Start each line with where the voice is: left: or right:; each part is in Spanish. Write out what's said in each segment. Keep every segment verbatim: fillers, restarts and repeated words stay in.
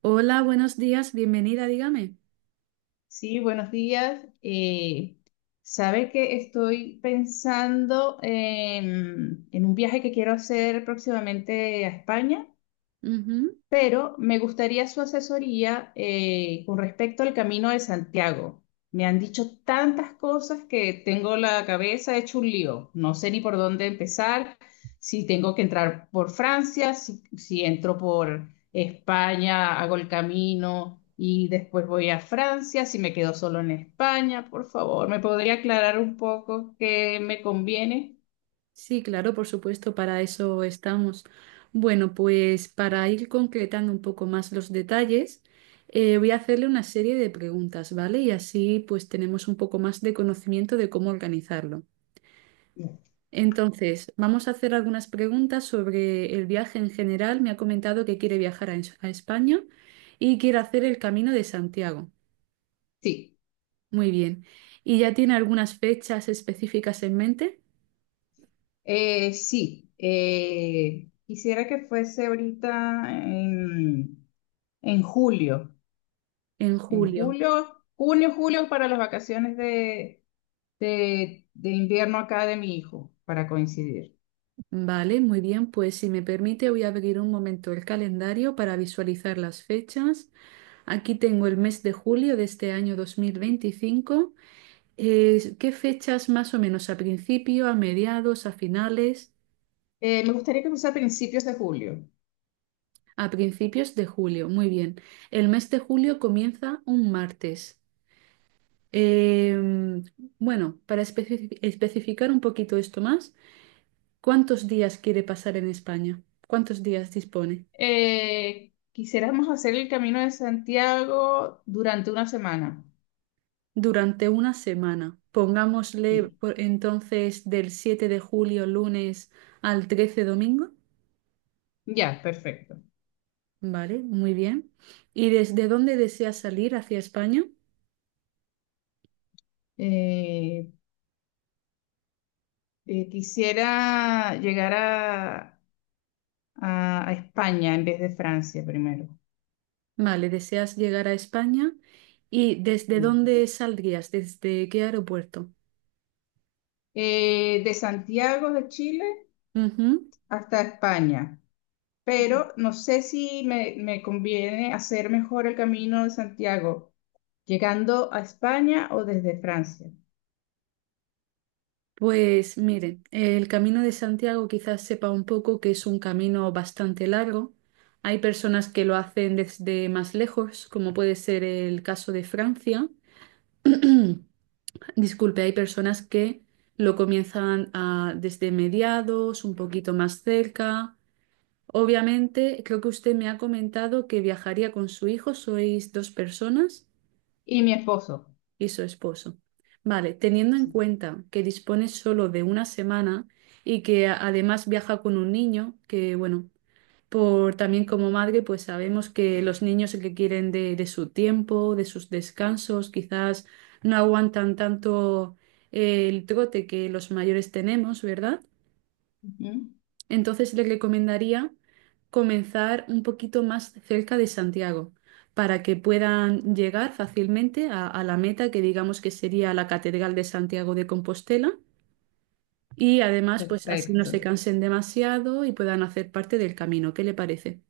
right: Hola, buenos días, bienvenida, dígame.
left: Sí, buenos días. Eh, sabe que estoy pensando en, en un viaje que quiero hacer próximamente a España,
right: Ujú.
left: pero me gustaría su asesoría eh, con respecto al Camino de Santiago. Me han dicho tantas cosas que tengo la cabeza hecho un lío. No sé ni por dónde empezar, si tengo que entrar por Francia, si, si entro por España, hago el camino y después voy a Francia, si me quedo solo en España. Por favor, ¿me podría aclarar un poco qué me conviene?
right: Sí, claro, por supuesto, para eso estamos. Bueno, pues para ir concretando un poco más los detalles, eh, voy a hacerle una serie de preguntas, ¿vale? Y así pues tenemos un poco más de conocimiento de cómo organizarlo. Entonces, vamos a hacer algunas preguntas sobre el viaje en general. Me ha comentado que quiere viajar a, Es- a España y quiere hacer el Camino de Santiago.
left: Sí.
right: Muy bien. ¿Y ya tiene algunas fechas específicas en mente?
left: Eh, sí, eh, quisiera que fuese ahorita en, en julio,
right: En
left: en
right: julio.
left: julio, junio, julio para las vacaciones de, de, de invierno acá de mi hijo, para coincidir.
right: Vale, muy bien. Pues si me permite, voy a abrir un momento el calendario para visualizar las fechas. Aquí tengo el mes de julio de este año dos mil veinticinco. Eh, ¿qué fechas más o menos? ¿A principio, a mediados, a finales?
left: Eh, me gustaría que fuese a principios de julio.
right: A principios de julio. Muy bien. El mes de julio comienza un martes. Em, bueno, para especifi- especificar un poquito esto más, ¿cuántos días quiere pasar en España? ¿Cuántos días dispone?
left: Eh, quisiéramos hacer el Camino de Santiago durante una semana.
right: Durante una semana. Pongámosle
left: Sí,
right: por- entonces del siete de julio lunes al trece domingo.
left: ya, perfecto.
right: Vale, muy bien. ¿Y desde dónde deseas salir hacia España?
left: Eh, eh, Quisiera llegar a a, a España en vez de Francia primero.
right: Vale, deseas llegar a España. ¿Y desde
left: Sí.
right: dónde saldrías? ¿Desde qué aeropuerto?
left: Eh, de Santiago de Chile
right: Ujú.
left: hasta España, pero no sé si me, me conviene hacer mejor el Camino de Santiago, llegando a España o desde Francia.
right: Pues miren, el Camino de Santiago quizás sepa un poco que es un camino bastante largo. Hay personas que lo hacen desde más lejos, como puede ser el caso de Francia. Disculpe, hay personas que lo comienzan ah, desde mediados, un poquito más cerca. Obviamente, creo que usted me ha comentado que viajaría con su hijo, sois dos personas
left: Y mi esposo.
right: y su esposo. Vale, teniendo en
left: Sí.
right: cuenta que dispone solo de una semana y que a- además viaja con un niño, que bueno, por también como madre, pues sabemos que los niños que quieren de, de su tiempo, de sus descansos, quizás no aguantan tanto eh, el trote que los mayores tenemos, ¿verdad?
left: Ujú.
right: Entonces le recomendaría comenzar un poquito más cerca de Santiago para que puedan llegar fácilmente a, a la meta que digamos que sería la Catedral de Santiago de Compostela y además pues así no
left: Perfecto.
right: se cansen demasiado y puedan hacer parte del camino. ¿Qué le parece?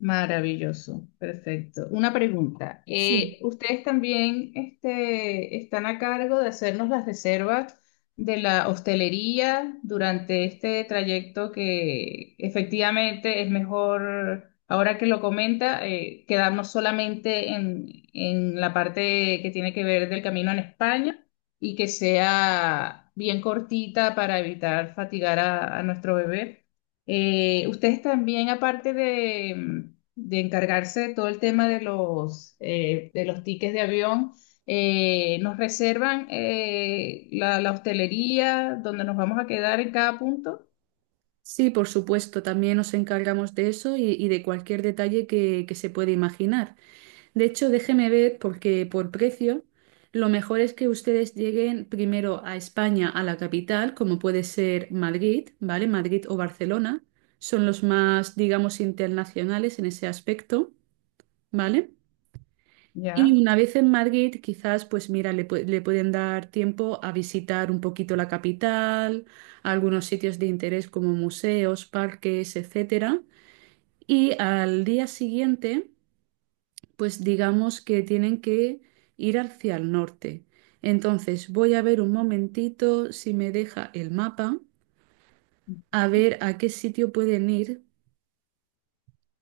left: Maravilloso, perfecto. Una pregunta.
right: Sí.
left: Eh, ¿ustedes también este, están a cargo de hacernos las reservas de la hostelería durante este trayecto que efectivamente es mejor, ahora que lo comenta, eh, quedarnos solamente en, en la parte que tiene que ver del camino en España y que sea bien cortita para evitar fatigar a a nuestro bebé? Eh, ustedes también, aparte de, mm, de encargarse de todo el tema de los, eh, de los tickets de avión, eh, nos reservan eh, la, la hostelería donde nos vamos a quedar en cada punto.
right: Sí, por supuesto, también nos encargamos de eso y, y de cualquier detalle que, que se pueda imaginar. De hecho, déjeme ver, porque por precio, lo mejor es que ustedes lleguen primero a España, a la capital, como puede ser Madrid, ¿vale? Madrid o Barcelona, son los más, digamos, internacionales en ese aspecto, ¿vale? Y
left: Ya.
right: una vez en Madrid, quizás, pues mira, le, pu- le pueden dar tiempo a visitar un poquito la capital, algunos sitios de interés como museos, parques, etcétera. Y al día siguiente, pues digamos que tienen que ir hacia el norte. Entonces, voy a ver un momentito si me deja el mapa, a ver a qué sitio pueden ir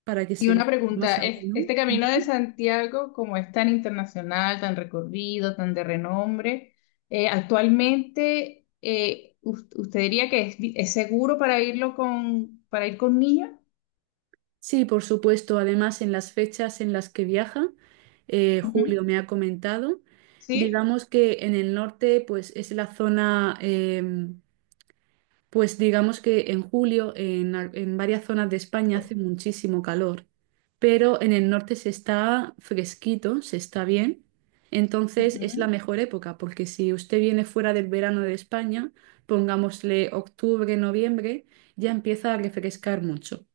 right: para que
left: Y
right: se les
left: una
right: quede más
left: pregunta, es-
right: ameno.
left: este Camino de
right: Ujú.
left: Santiago, como es tan internacional, tan recorrido, tan de renombre, eh, actualmente, eh, us- ¿usted diría que es, vi- es seguro para irlo con, para ir con niños?
right: Sí, por supuesto. Además, en las fechas en las que viaja, eh,
left: Ujú.
right: julio me ha comentado,
left: ¿Sí?
right: digamos que en el norte, pues es la zona, eh, pues digamos que en julio, en, al- en varias zonas de España hace muchísimo calor, pero en el norte se está fresquito, se está bien. Entonces es la
left: Ujú.
right: mejor época, porque si usted viene fuera del verano de España, pongámosle octubre, noviembre, ya empieza a refrescar mucho.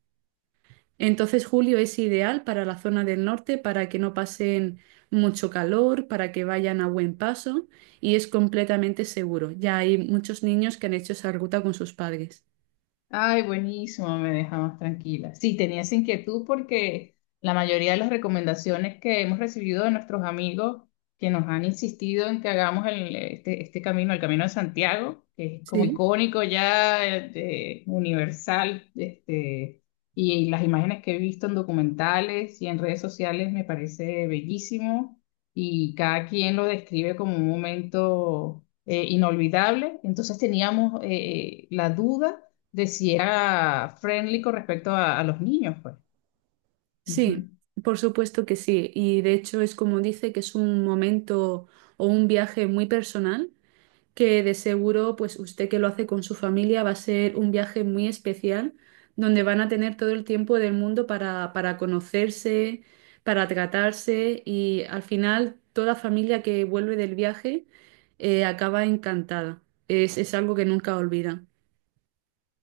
right: Entonces julio es ideal para la zona del norte para que no pasen mucho calor, para que vayan a buen paso y es completamente seguro. Ya hay muchos niños que han hecho esa ruta con sus padres.
left: Ay, buenísimo, me deja más tranquila. Sí, tenía esa inquietud porque la mayoría de las recomendaciones que hemos recibido de nuestros amigos que nos han insistido en que hagamos el- este, este camino, el Camino de Santiago, que es como
right: Sí,
left: icónico ya, eh, de- universal, este, y las imágenes que he visto en documentales y en redes sociales me parece bellísimo y cada quien lo describe como un momento eh, inolvidable. Entonces teníamos eh, la duda de si era friendly con respecto a, a los niños, pues.
right: sí,
left: Ujú.
right: por supuesto que sí. Y de hecho es como dice que es un momento o un viaje muy personal que de seguro, pues usted que lo hace con su familia, va a ser un viaje muy especial, donde van a tener todo el tiempo del mundo para, para conocerse, para tratarse y al final toda familia que vuelve del viaje eh, acaba encantada. Es, es algo que nunca olvida.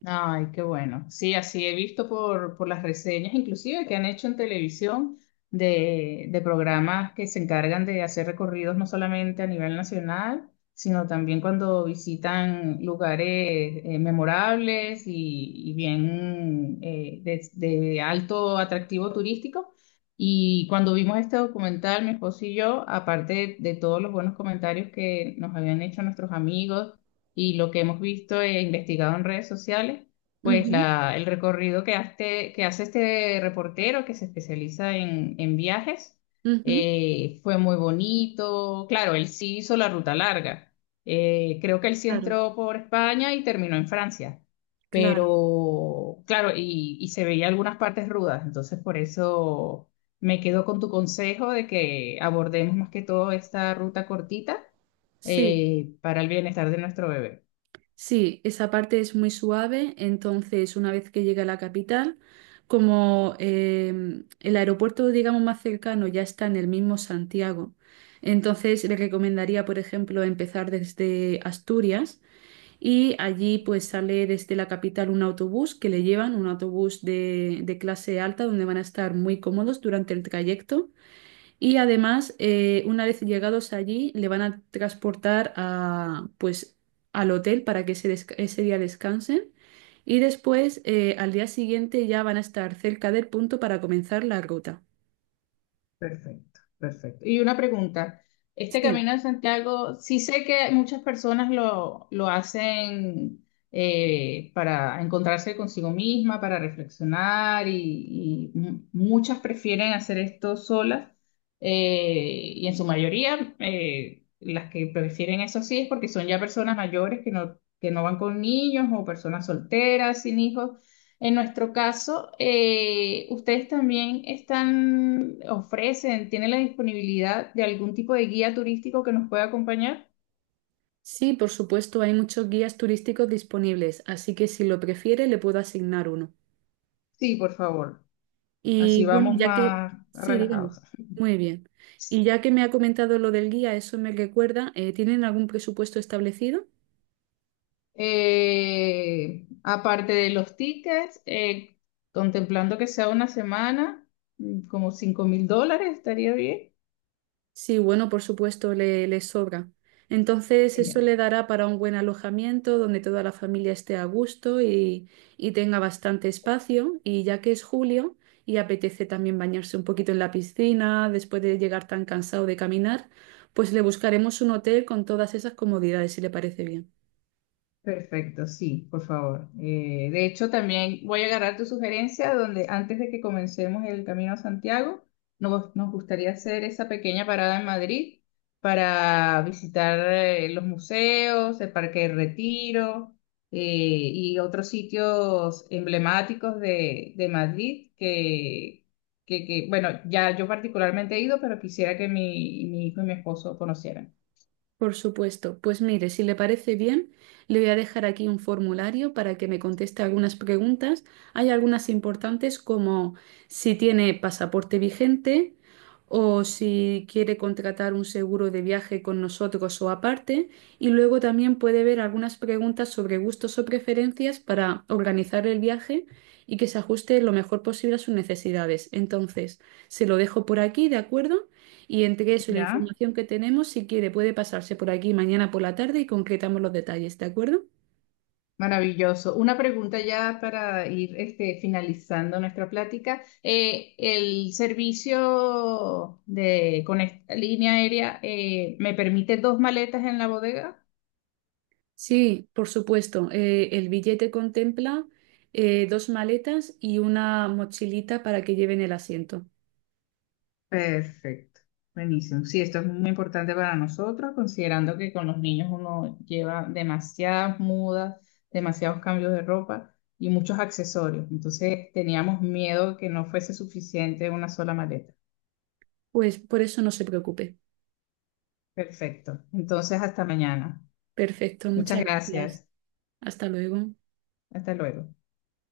left: Ay, qué bueno. Sí, así he visto por, por las reseñas, inclusive que han hecho en televisión de, de programas que se encargan de hacer recorridos no solamente a nivel nacional, sino también cuando visitan lugares eh, memorables y, y bien eh, de, de alto atractivo turístico. Y cuando vimos este documental, mi esposo y yo, aparte de de todos los buenos comentarios que nos habían hecho nuestros amigos, y lo que hemos visto e investigado en redes sociales, pues
right: Ujú,
left: la, el recorrido que hace, que hace este reportero que se especializa en, en viajes
right: ujú.
left: eh, fue muy bonito. Claro, él sí hizo la ruta larga. Eh, creo que él sí
right: Claro,
left: entró por España y terminó en Francia.
right: claro.
left: Pero, claro, y, y se veía algunas partes rudas, entonces por eso me quedo con tu consejo de que abordemos más que todo esta ruta cortita
right: Sí.
left: eh, para el bienestar de nuestro bebé.
right: Sí, esa parte es muy suave, entonces una vez que llega a la capital, como eh, el aeropuerto, digamos, más cercano ya está en el mismo Santiago, entonces le recomendaría, por ejemplo, empezar desde Asturias y allí pues sale desde la capital un autobús que le llevan, un autobús de, de clase alta donde van a estar muy cómodos durante el trayecto y además, eh, una vez llegados allí, le van a transportar a, pues, al hotel para que ese, desca- ese día descansen. Y después, eh, al día siguiente, ya van a estar cerca del punto para comenzar la ruta.
left: Perfecto, perfecto. Y una pregunta, este
right: Sí.
left: Camino de Santiago, sí sé que muchas personas lo, lo hacen eh, para encontrarse consigo misma, para reflexionar y, y mu- muchas prefieren hacer esto solas, eh, y en su mayoría eh, las que prefieren eso sí es porque son ya personas mayores que no, que no van con niños o personas solteras sin hijos en nuestro caso. Eh, ¿ustedes también están, ofrecen, tienen la disponibilidad de algún tipo de guía turístico que nos pueda acompañar?
right: Sí, por supuesto, hay muchos guías turísticos disponibles, así que si lo prefiere, le puedo asignar uno.
left: Sí, por favor. Así
right: Y bueno,
left: vamos
right: ya que...
left: más
right: Sí, dígame.
left: relajados.
right: Muy bien. Y ya que me ha comentado lo del guía, eso me recuerda, eh, ¿tienen algún presupuesto establecido?
left: Eh, aparte de los tickets, eh, contemplando que sea una semana, mm, como cinco mil dólares, estaría bien.
right: Sí, bueno, por supuesto, le, le sobra. Entonces, eso le dará para un buen alojamiento donde toda la familia esté a gusto y, y tenga bastante espacio. Y ya que es julio y apetece también bañarse un poquito en la piscina después de llegar tan cansado de caminar, pues le buscaremos un hotel con todas esas comodidades, si le parece bien.
left: Perfecto, sí, por favor. Eh, de hecho, también voy a agarrar tu sugerencia donde antes de que comencemos el camino a Santiago, nos, nos gustaría hacer esa pequeña parada en Madrid para visitar eh, los museos, el Parque del Retiro, eh, y otros sitios emblemáticos de, de Madrid que, que, que, bueno, ya yo particularmente he ido, pero quisiera que mi, mi hijo y mi esposo conocieran.
right: Por supuesto. Pues mire, si le parece bien, le voy a dejar aquí un formulario para que me conteste algunas preguntas. Hay algunas importantes como si tiene pasaporte vigente o si quiere contratar un seguro de viaje con nosotros o aparte. Y luego también puede ver algunas preguntas sobre gustos o preferencias para organizar el viaje y que se ajuste lo mejor posible a sus necesidades. Entonces, se lo dejo por aquí, ¿de acuerdo? Y entre eso y la
left: ¿Ya?
right: información que tenemos, si quiere, puede pasarse por aquí mañana por la tarde y concretamos los detalles, ¿de acuerdo?
left: Maravilloso. Una pregunta ya para ir este, finalizando nuestra plática. Eh, el servicio de, con esta línea aérea eh, me permite dos maletas en la bodega.
right: Sí, por supuesto. Eh, el billete contempla eh, dos maletas y una mochilita para que lleven el asiento.
left: Perfecto. Buenísimo. Sí, esto es muy importante para nosotros, considerando que con los niños uno lleva demasiadas mudas, demasiados cambios de ropa y muchos accesorios. Entonces teníamos miedo que no fuese suficiente una sola maleta.
right: Pues por eso no se preocupe.
left: Perfecto. Entonces, hasta mañana.
right: Perfecto,
left: Muchas
right: muchas gracias.
left: gracias.
right: Hasta luego.
left: Hasta luego.